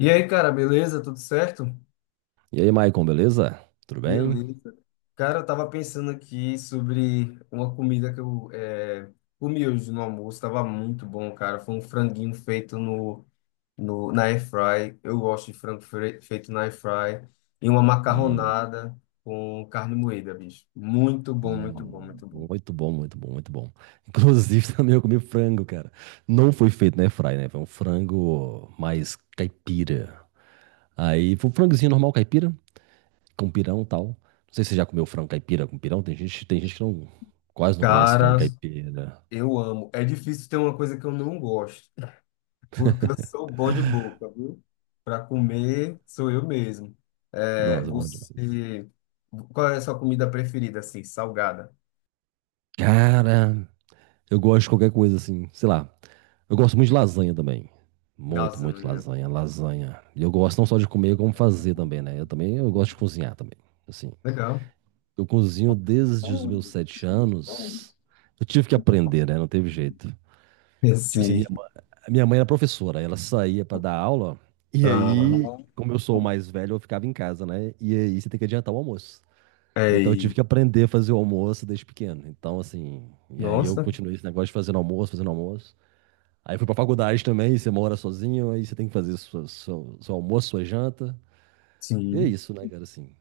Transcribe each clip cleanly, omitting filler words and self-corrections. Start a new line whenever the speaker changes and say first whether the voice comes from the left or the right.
left: E aí, cara, beleza? Tudo certo?
right: E aí, Maicon, beleza? Tudo bem?
left: Beleza. Cara, eu tava pensando aqui sobre uma comida que comi hoje no almoço. Tava muito bom, cara. Foi um franguinho feito no, no, na air fry. Eu gosto de feito na air fry. E uma
right: Hum,
left: macarronada com carne moída, bicho. Muito bom, muito bom, muito bom.
right: muito bom, muito bom, muito bom. Inclusive, também eu comi frango, cara. Não foi feito na airfry, né? Foi um frango mais caipira. Aí, foi um frangozinho normal caipira, com pirão e tal. Não sei se você já comeu frango caipira com pirão. Tem gente que não, quase não conhece frango
left: Cara,
right: caipira.
left: eu amo. É difícil ter uma coisa que eu não gosto, porque eu sou bom de boca, viu? Para comer, sou eu mesmo. É,
right: Nossa, é bom demais.
left: você, Qual é a sua comida preferida, assim, salgada?
right: Cara. Eu gosto de qualquer coisa assim, sei lá. Eu gosto muito de lasanha também. Muito, muito
left: Lasanha.
right: lasanha, lasanha. E eu gosto não só de comer, como fazer também, né? Eu também, eu gosto de cozinhar também. Assim,
left: Legal.
right: eu cozinho desde os meus sete anos. Eu tive que aprender, né? Não teve jeito. Tipo assim, minha,
left: Sim.
right: ma- minha mãe era professora, ela saía pra dar aula, e
left: Ah,
right: aí, como eu sou o mais velho, eu ficava em casa, né? E aí você tem que adiantar o almoço. Então eu tive
left: ei,
right: que aprender a fazer o almoço desde pequeno. Então, assim, e aí eu
left: nossa,
right: continuei esse negócio de fazendo almoço, fazendo almoço. Aí fui pra faculdade também, você mora sozinho, aí você tem que fazer sua, seu almoço, sua janta. E é
left: sim.
right: isso, né, cara, assim.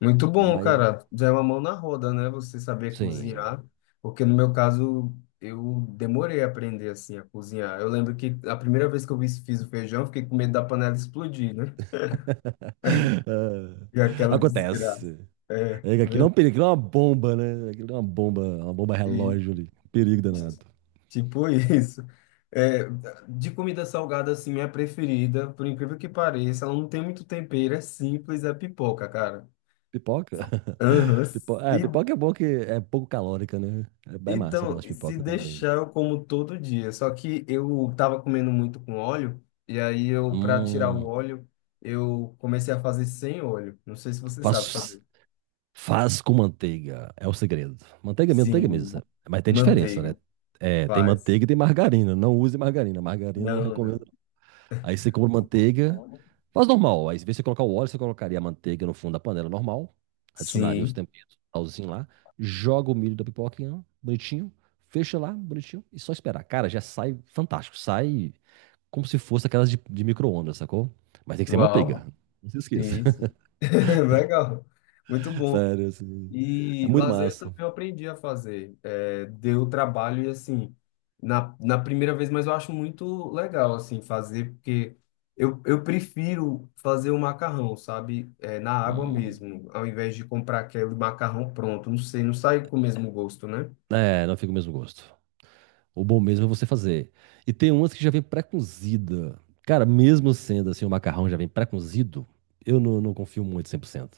left: Muito bom,
right: Mas,
left: cara. Já é uma mão na roda, né? Você saber
right: sim.
left: cozinhar. Porque no meu caso, eu demorei a aprender, assim, a cozinhar. Eu lembro que a primeira vez que eu fiz o feijão, eu fiquei com medo da panela explodir, né? E
right: Ah,
left: aquela
right: acontece.
left: desgraça. É,
right: É que aquilo é
left: meu,
right: um perigo, aquilo é uma bomba, né? Aquilo é uma bomba relógio
left: e
right: ali. Um perigo danado.
left: tipo isso. É, de comida salgada, assim, minha preferida, por incrível que pareça, ela não tem muito tempero, é simples, é pipoca, cara.
right: Pipoca?
left: Aham.
right: É,
left: E-
right: pipoca é bom que é pouco calórica, né? É bem massa, eu
left: então,
right: gosto de
left: se
right: pipoca também.
left: deixar, eu como todo dia. Só que eu tava comendo muito com óleo, e aí eu, pra tirar o
right: Hum,
left: óleo, eu comecei a fazer sem óleo. Não sei se você sabe
right: faço
left: fazer.
right: faz com manteiga, é o segredo. Manteiga, manteiga
left: Sim,
right: mesmo, mas tem diferença, né?
left: manteiga,
right: É, tem
left: faz.
right: manteiga e tem margarina. Não use margarina, margarina eu não
left: Não, não.
right: recomendo. Aí você compra manteiga, faz normal. Aí, em vez de você colocar o óleo, você colocaria a manteiga no fundo da panela normal, adicionaria os
left: Sim,
right: temperos, talzinho lá, joga o milho da pipoquinha, bonitinho, fecha lá, bonitinho, e só esperar. Cara, já sai fantástico, sai como se fosse aquelas de micro-ondas, sacou? Mas tem que ser manteiga,
left: uau.
right: não se esqueça.
left: Sim, sim. Legal. Muito bom.
right: Sério, assim. É
left: E
right: muito
left: lasanha também
right: massa.
left: eu aprendi a fazer. É, deu trabalho e assim, na, na primeira vez, mas eu acho muito legal assim fazer, porque eu prefiro fazer o macarrão, sabe? É, na água
right: Hum.
left: mesmo, ao invés de comprar aquele macarrão pronto. Não sei, não sai com o mesmo gosto, né?
right: É, não fica o mesmo gosto. O bom mesmo é você fazer. E tem umas que já vem pré-cozida. Cara, mesmo sendo assim, o macarrão já vem pré-cozido, eu não confio muito 100%.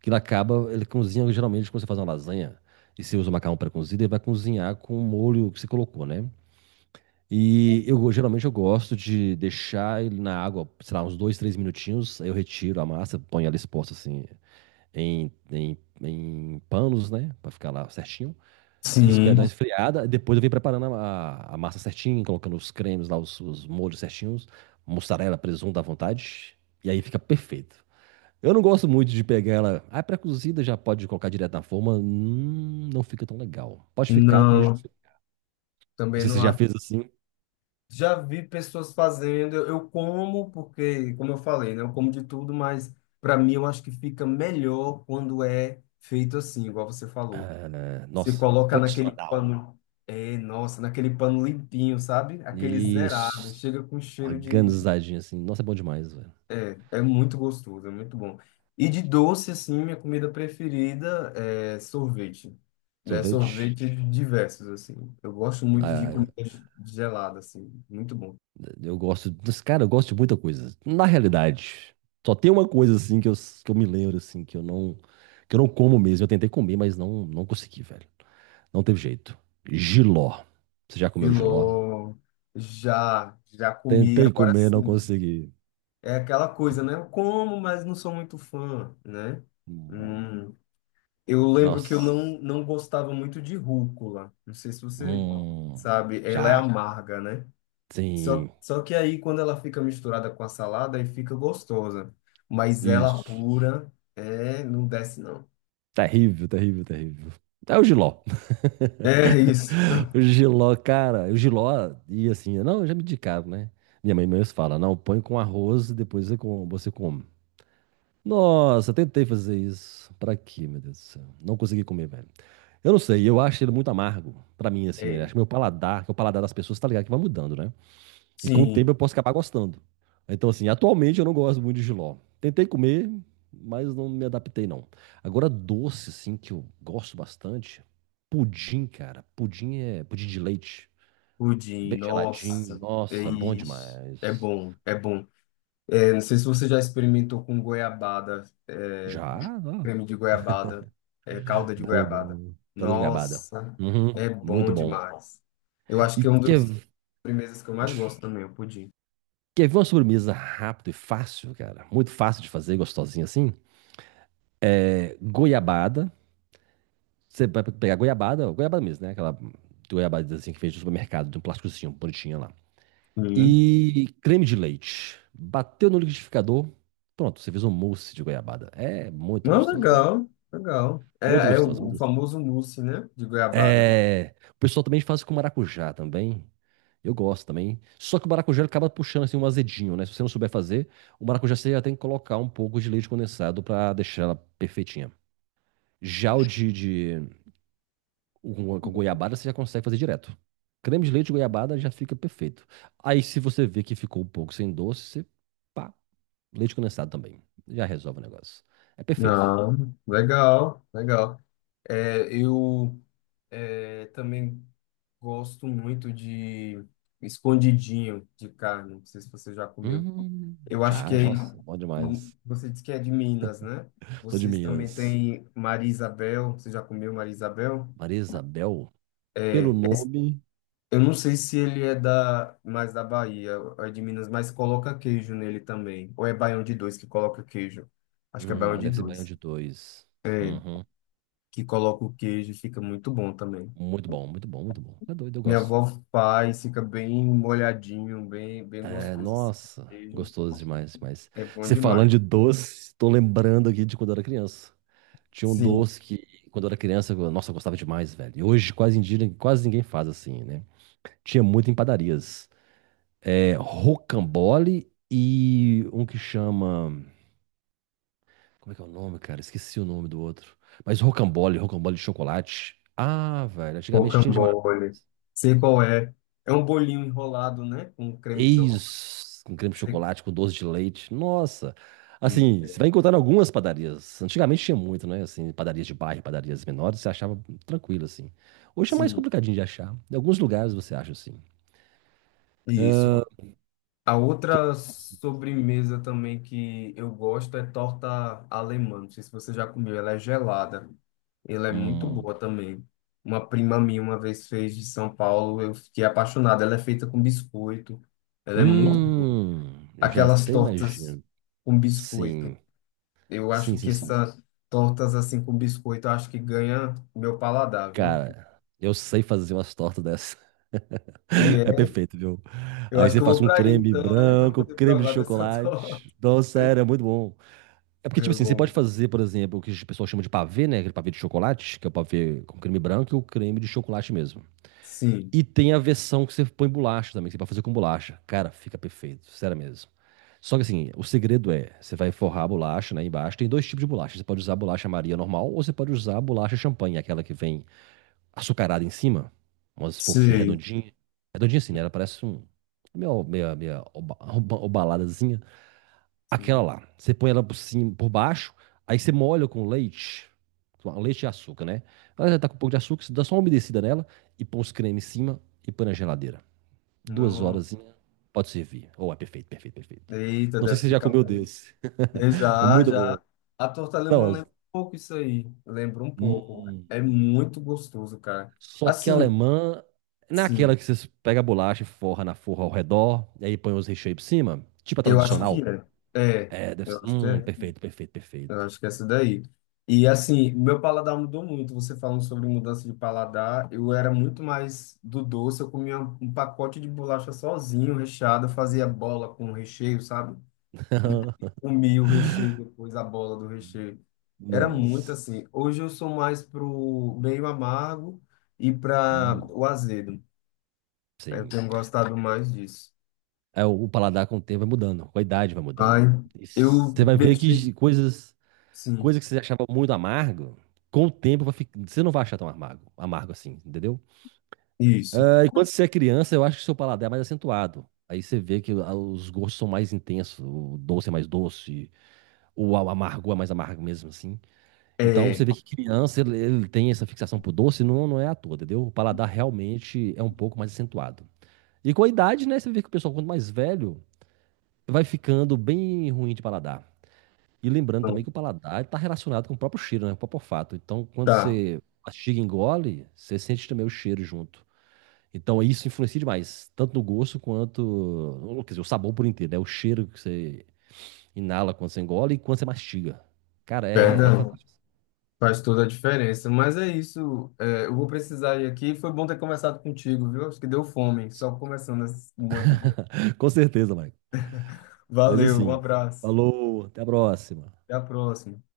right: Que ele acaba, ele cozinha geralmente quando você faz uma lasanha e você usa o macarrão pré-cozido, ele vai cozinhar com o molho que você colocou, né? E eu geralmente eu gosto de deixar ele na água, sei lá, uns dois, três minutinhos, aí eu retiro a massa, ponho ela exposta assim em panos, né? Pra ficar lá certinho e esperar dar
left: Sim.
right: uma esfriada. Depois eu venho preparando a massa certinha, colocando os cremes lá, os molhos certinhos, mussarela, presunto à vontade. E aí fica perfeito. Eu não gosto muito de pegar ela. Ah, é pré-cozida já pode colocar direto na forma. Não fica tão legal. Pode ficar, pode.
left: Não,
right: Não
left: também
right: sei se
left: não
right: você já
left: acho.
right: fez assim.
left: Já vi pessoas fazendo, eu como, porque, como eu falei, né? Eu como de tudo, mas para mim eu acho que fica melhor quando é feito assim, igual você falou.
right: Ah,
left: Você
right: nossa,
left: coloca naquele
right: tradicional, né?
left: pano, é, nossa, naquele pano limpinho, sabe? Aquele zerado,
right: Isso.
left: chega com cheiro de.
right: Organizadinho assim. Nossa, é bom demais, velho.
left: É, é muito gostoso, é muito bom. E de doce, assim, minha comida preferida é sorvete, né?
right: Sorvete.
left: Sorvete diversos, assim. Eu gosto muito de
right: ah,
left: comida gelada, assim, muito bom.
right: Eu gosto. Cara, eu gosto de muita coisa. Na realidade, só tem uma coisa assim que eu me lembro, assim, que eu não. Que eu não como mesmo. Eu tentei comer, mas não consegui, velho. Não teve jeito. Jiló. Você já comeu jiló?
left: Filó, já, já comi.
right: Tentei
left: Agora
right: comer, não
left: sim,
right: consegui.
left: é aquela coisa, né? Eu como, mas não sou muito fã, né?
right: Hum,
left: Hum, eu lembro que eu
right: Nossa.
left: não gostava muito de rúcula. Não sei se você
right: Hum,
left: sabe, ela é
right: já.
left: amarga, né? Só,
right: Sim.
left: só que aí, quando ela fica misturada com a salada, aí fica gostosa. Mas ela
right: Isso.
left: pura, é, não desce, não.
right: Terrível, terrível, terrível. É o jiló.
left: É isso.
right: O Giló, cara, o Giló ia assim, não, eu já me indicaram, né? Minha mãe mesmo fala, não, põe com arroz e depois você você come. Nossa, tentei fazer isso. Pra quê, meu Deus do céu? Não consegui comer, velho. Eu não sei, eu acho ele muito amargo. Pra mim, assim, eu
left: É,
right: acho que meu paladar, que é o paladar das pessoas tá ligado que vai mudando, né? E com o
left: sim,
right: tempo eu posso acabar gostando. Então, assim, atualmente eu não gosto muito de jiló. Tentei comer, mas não me adaptei, não. Agora, doce, assim, que eu gosto bastante. Pudim, cara. Pudim é pudim de leite.
left: pudim,
right: Bem geladinho.
left: nossa, é
right: Nossa, bom
left: isso. É
right: demais.
left: bom, é bom. Eu não sei se você já experimentou com goiabada, é,
right: Já? Ó.
left: creme de goiabada, é, calda de
right: Bom,
left: goiabada.
right: bom. Caldo de goiabada.
left: Nossa,
right: Uhum,
left: é
right: muito
left: bom
right: bom.
left: demais. Eu acho
right: E
left: que é uma
right: quer,
left: das sobremesas que eu mais gosto também, o pudim.
right: quer ver uma sobremesa rápido e fácil, cara? Muito fácil de fazer, gostosinha assim? É, goiabada. Você vai pegar goiabada, goiabada mesmo, né? Aquela goiabada assim que fez no supermercado, de um plásticozinho, bonitinha lá.
left: Uhum.
right: E creme de leite. Bateu no liquidificador. Pronto, você fez um mousse de goiabada. É
left: Não, legal, legal.
right: muito
left: É, é
right: gostoso,
left: o,
right: muito
left: o
right: gostoso.
left: famoso mousse, né, de goiabada.
right: É, o pessoal também faz com maracujá também. Eu gosto também. Só que o maracujá ele acaba puxando assim um azedinho, né? Se você não souber fazer, o maracujá você já tem que colocar um pouco de leite condensado pra deixar ela perfeitinha. Já o com goiabada você já consegue fazer direto. Creme de leite e goiabada já fica perfeito. Aí se você vê que ficou um pouco sem doce, você pá, leite condensado também. Já resolve o negócio. É perfeito.
left: Não, legal, legal. É, eu também gosto muito de escondidinho de carne. Não sei se você já comeu.
right: Hum,
left: Eu acho que
right: já,
left: aí,
right: nossa, bom demais.
left: você disse que é de Minas, né?
right: Sou de
left: Vocês também
right: Minas.
left: têm Maria Isabel. Você já comeu Maria Isabel?
right: Maria Isabel. Pelo
left: É, es-
right: nome,
left: eu não sei se ele é da mais da Bahia, ou é de Minas, mas coloca queijo nele também. Ou é baião de dois que coloca queijo? Acho que é baião de
right: deve ser Baião
left: dois
right: de Dois. Uhum.
left: que coloca o queijo, e fica muito bom também.
right: Muito bom, muito bom, muito bom. É doido, eu
left: Minha
right: gosto.
left: avó faz, fica bem molhadinho, bem
right: É,
left: gostoso assim.
right: nossa,
left: Queijo
right: gostoso demais, mas
left: é bom
right: você falando de
left: demais.
right: doce, tô lembrando aqui de quando eu era criança. Tinha um
left: Sim.
right: doce que, quando eu era criança, nossa, eu gostava demais, velho. E hoje quase, em dia, quase ninguém faz assim, né? Tinha muito em padarias. É, rocambole e um que chama. Como é que é o nome, cara? Esqueci o nome do outro. Mas rocambole, rocambole de chocolate. Ah, velho, antigamente tinha demais.
left: Rocambole. Sei qual é. É um bolinho enrolado, né? Com creme de chocolate.
right: Eis, com creme de
left: Sei-
right: chocolate, com doce de leite. Nossa.
left: Eita.
right: Assim, você vai encontrar em algumas padarias. Antigamente tinha muito, né? Assim, padarias de bairro, padarias menores, você achava tranquilo, assim. Hoje é mais
left: Sim,
right: complicadinho de achar. Em alguns lugares você acha, assim.
left: isso. A
right: Que-
left: outra
right: assim,
left: sobremesa também que eu gosto é torta alemã. Não sei se você já comeu. Ela é gelada. Ela é muito
right: hum,
left: boa também. Uma prima minha uma vez fez de São Paulo. Eu fiquei apaixonado. Ela é feita com biscoito. Ela é muito...
right: eu já
left: Aquelas
right: até
left: tortas
right: imagino.
left: com biscoito.
right: Sim,
left: Eu
right: sim,
left: acho que
right: sim, sim.
left: essas tortas assim com biscoito, eu acho que ganha o meu paladar, viu?
right: Cara, eu sei fazer umas tortas dessas.
left: E
right: É
left: é,
right: perfeito, viu?
left: eu
right: Aí
left: acho
right: você
left: que eu
right: faz
left: vou
right: um
left: para aí
right: creme
left: então, né, para
right: branco,
left: poder
right: creme de
left: provar dessa
right: chocolate.
left: torta.
right: Nossa, sério, é muito bom. É porque,
left: É
right: tipo assim, você pode
left: bom.
right: fazer, por exemplo, o que o pessoal chama de pavê, né? Aquele pavê de chocolate, que é o pavê com creme branco e o creme de chocolate mesmo.
left: Sim,
right: E tem a versão que você põe bolacha também, que você pode fazer com bolacha. Cara, fica perfeito, sério mesmo. Só que assim, o segredo é, você vai forrar a bolacha, né, embaixo. Tem dois tipos de bolacha. Você pode usar a bolacha Maria normal ou você pode usar a bolacha champanhe, aquela que vem açucarada em cima, umas fofinhas
left: sim,
right: redondinhas. Redondinha assim, né? Ela parece um meio obaladazinha. Aquela
left: sim.
right: lá. Você põe ela por cima, por baixo, aí você molha com leite e açúcar, né? Ela já tá com um pouco de açúcar, você dá só uma umedecida nela e põe os cremes em cima e põe na geladeira. Duas
left: Não,
right: horas, pode servir. Oh, é perfeito, perfeito, perfeito.
left: eita,
right: Não sei se
left: deve
right: você já
left: ficar
right: comeu
left: bom.
right: desse.
left: E
right: É
left: já,
right: muito bom.
left: já. A torta alemã
right: Não,
left: lembra um pouco isso aí. Lembra um pouco.
right: hum,
left: É muito gostoso, cara.
right: só que a
left: Assim,
right: alemã,
left: sim,
right: naquela que você pega a bolacha e forra na forra ao redor, e aí põe os recheios por cima, tipo a
left: eu acho que
right: tradicional.
left: é. É,
right: É, deve
left: eu
right: ser.
left: acho que é.
right: Perfeito, perfeito,
left: Eu
right: perfeito.
left: acho que é essa daí. E assim, meu paladar mudou muito. Você falando sobre mudança de paladar, eu era muito mais do doce. Eu comia um pacote de bolacha sozinho, recheado, eu fazia bola com recheio, sabe? Comia o recheio, depois a bola do recheio. Era muito
right: Nossa.
left: assim. Hoje eu sou mais pro meio amargo e para
right: Hum,
left: o azedo. Eu
right: sim.
left: tenho gostado mais disso.
right: É, o paladar com o tempo vai mudando, com a idade vai
left: Ai,
right: mudando. E
left: eu
right: você vai ver
left: deixei.
right: que coisas,
left: Sim,
right: coisas que você achava muito amargo, com o tempo vai ficar, você não vai achar tão amargo, amargo assim, entendeu?
left: isso.
right: É, e quando você é criança, eu acho que seu paladar é mais acentuado. Aí você vê que os gostos são mais intensos, o doce é mais doce, o amargo é mais amargo mesmo, assim. Então você
left: É,
right: vê que criança ele tem essa fixação por doce, não é à toa, entendeu? O paladar realmente é um pouco mais acentuado. E com a idade, né, você vê que o pessoal quanto mais velho vai ficando bem ruim de paladar. E lembrando também
left: então,
right: que o paladar está relacionado com o próprio cheiro, né? Com o próprio olfato. Então, quando
left: tá,
right: você mastiga e engole, você sente também o cheiro junto. Então, isso influencia demais, tanto no gosto quanto, ou, quer dizer, o sabor por inteiro, né? O cheiro que você inala quando você engole e quando você mastiga. Cara, é
left: verdade.
right: fantástico.
left: Faz toda a diferença. Mas é isso. É, eu vou precisar ir aqui. Foi bom ter conversado contigo, viu? Acho que deu fome, só conversando esse monte de coisa.
right: Com certeza, Mike. Mas
left: Valeu, um
right: assim,
left: abraço.
right: falou, até a próxima.
left: Até a próxima.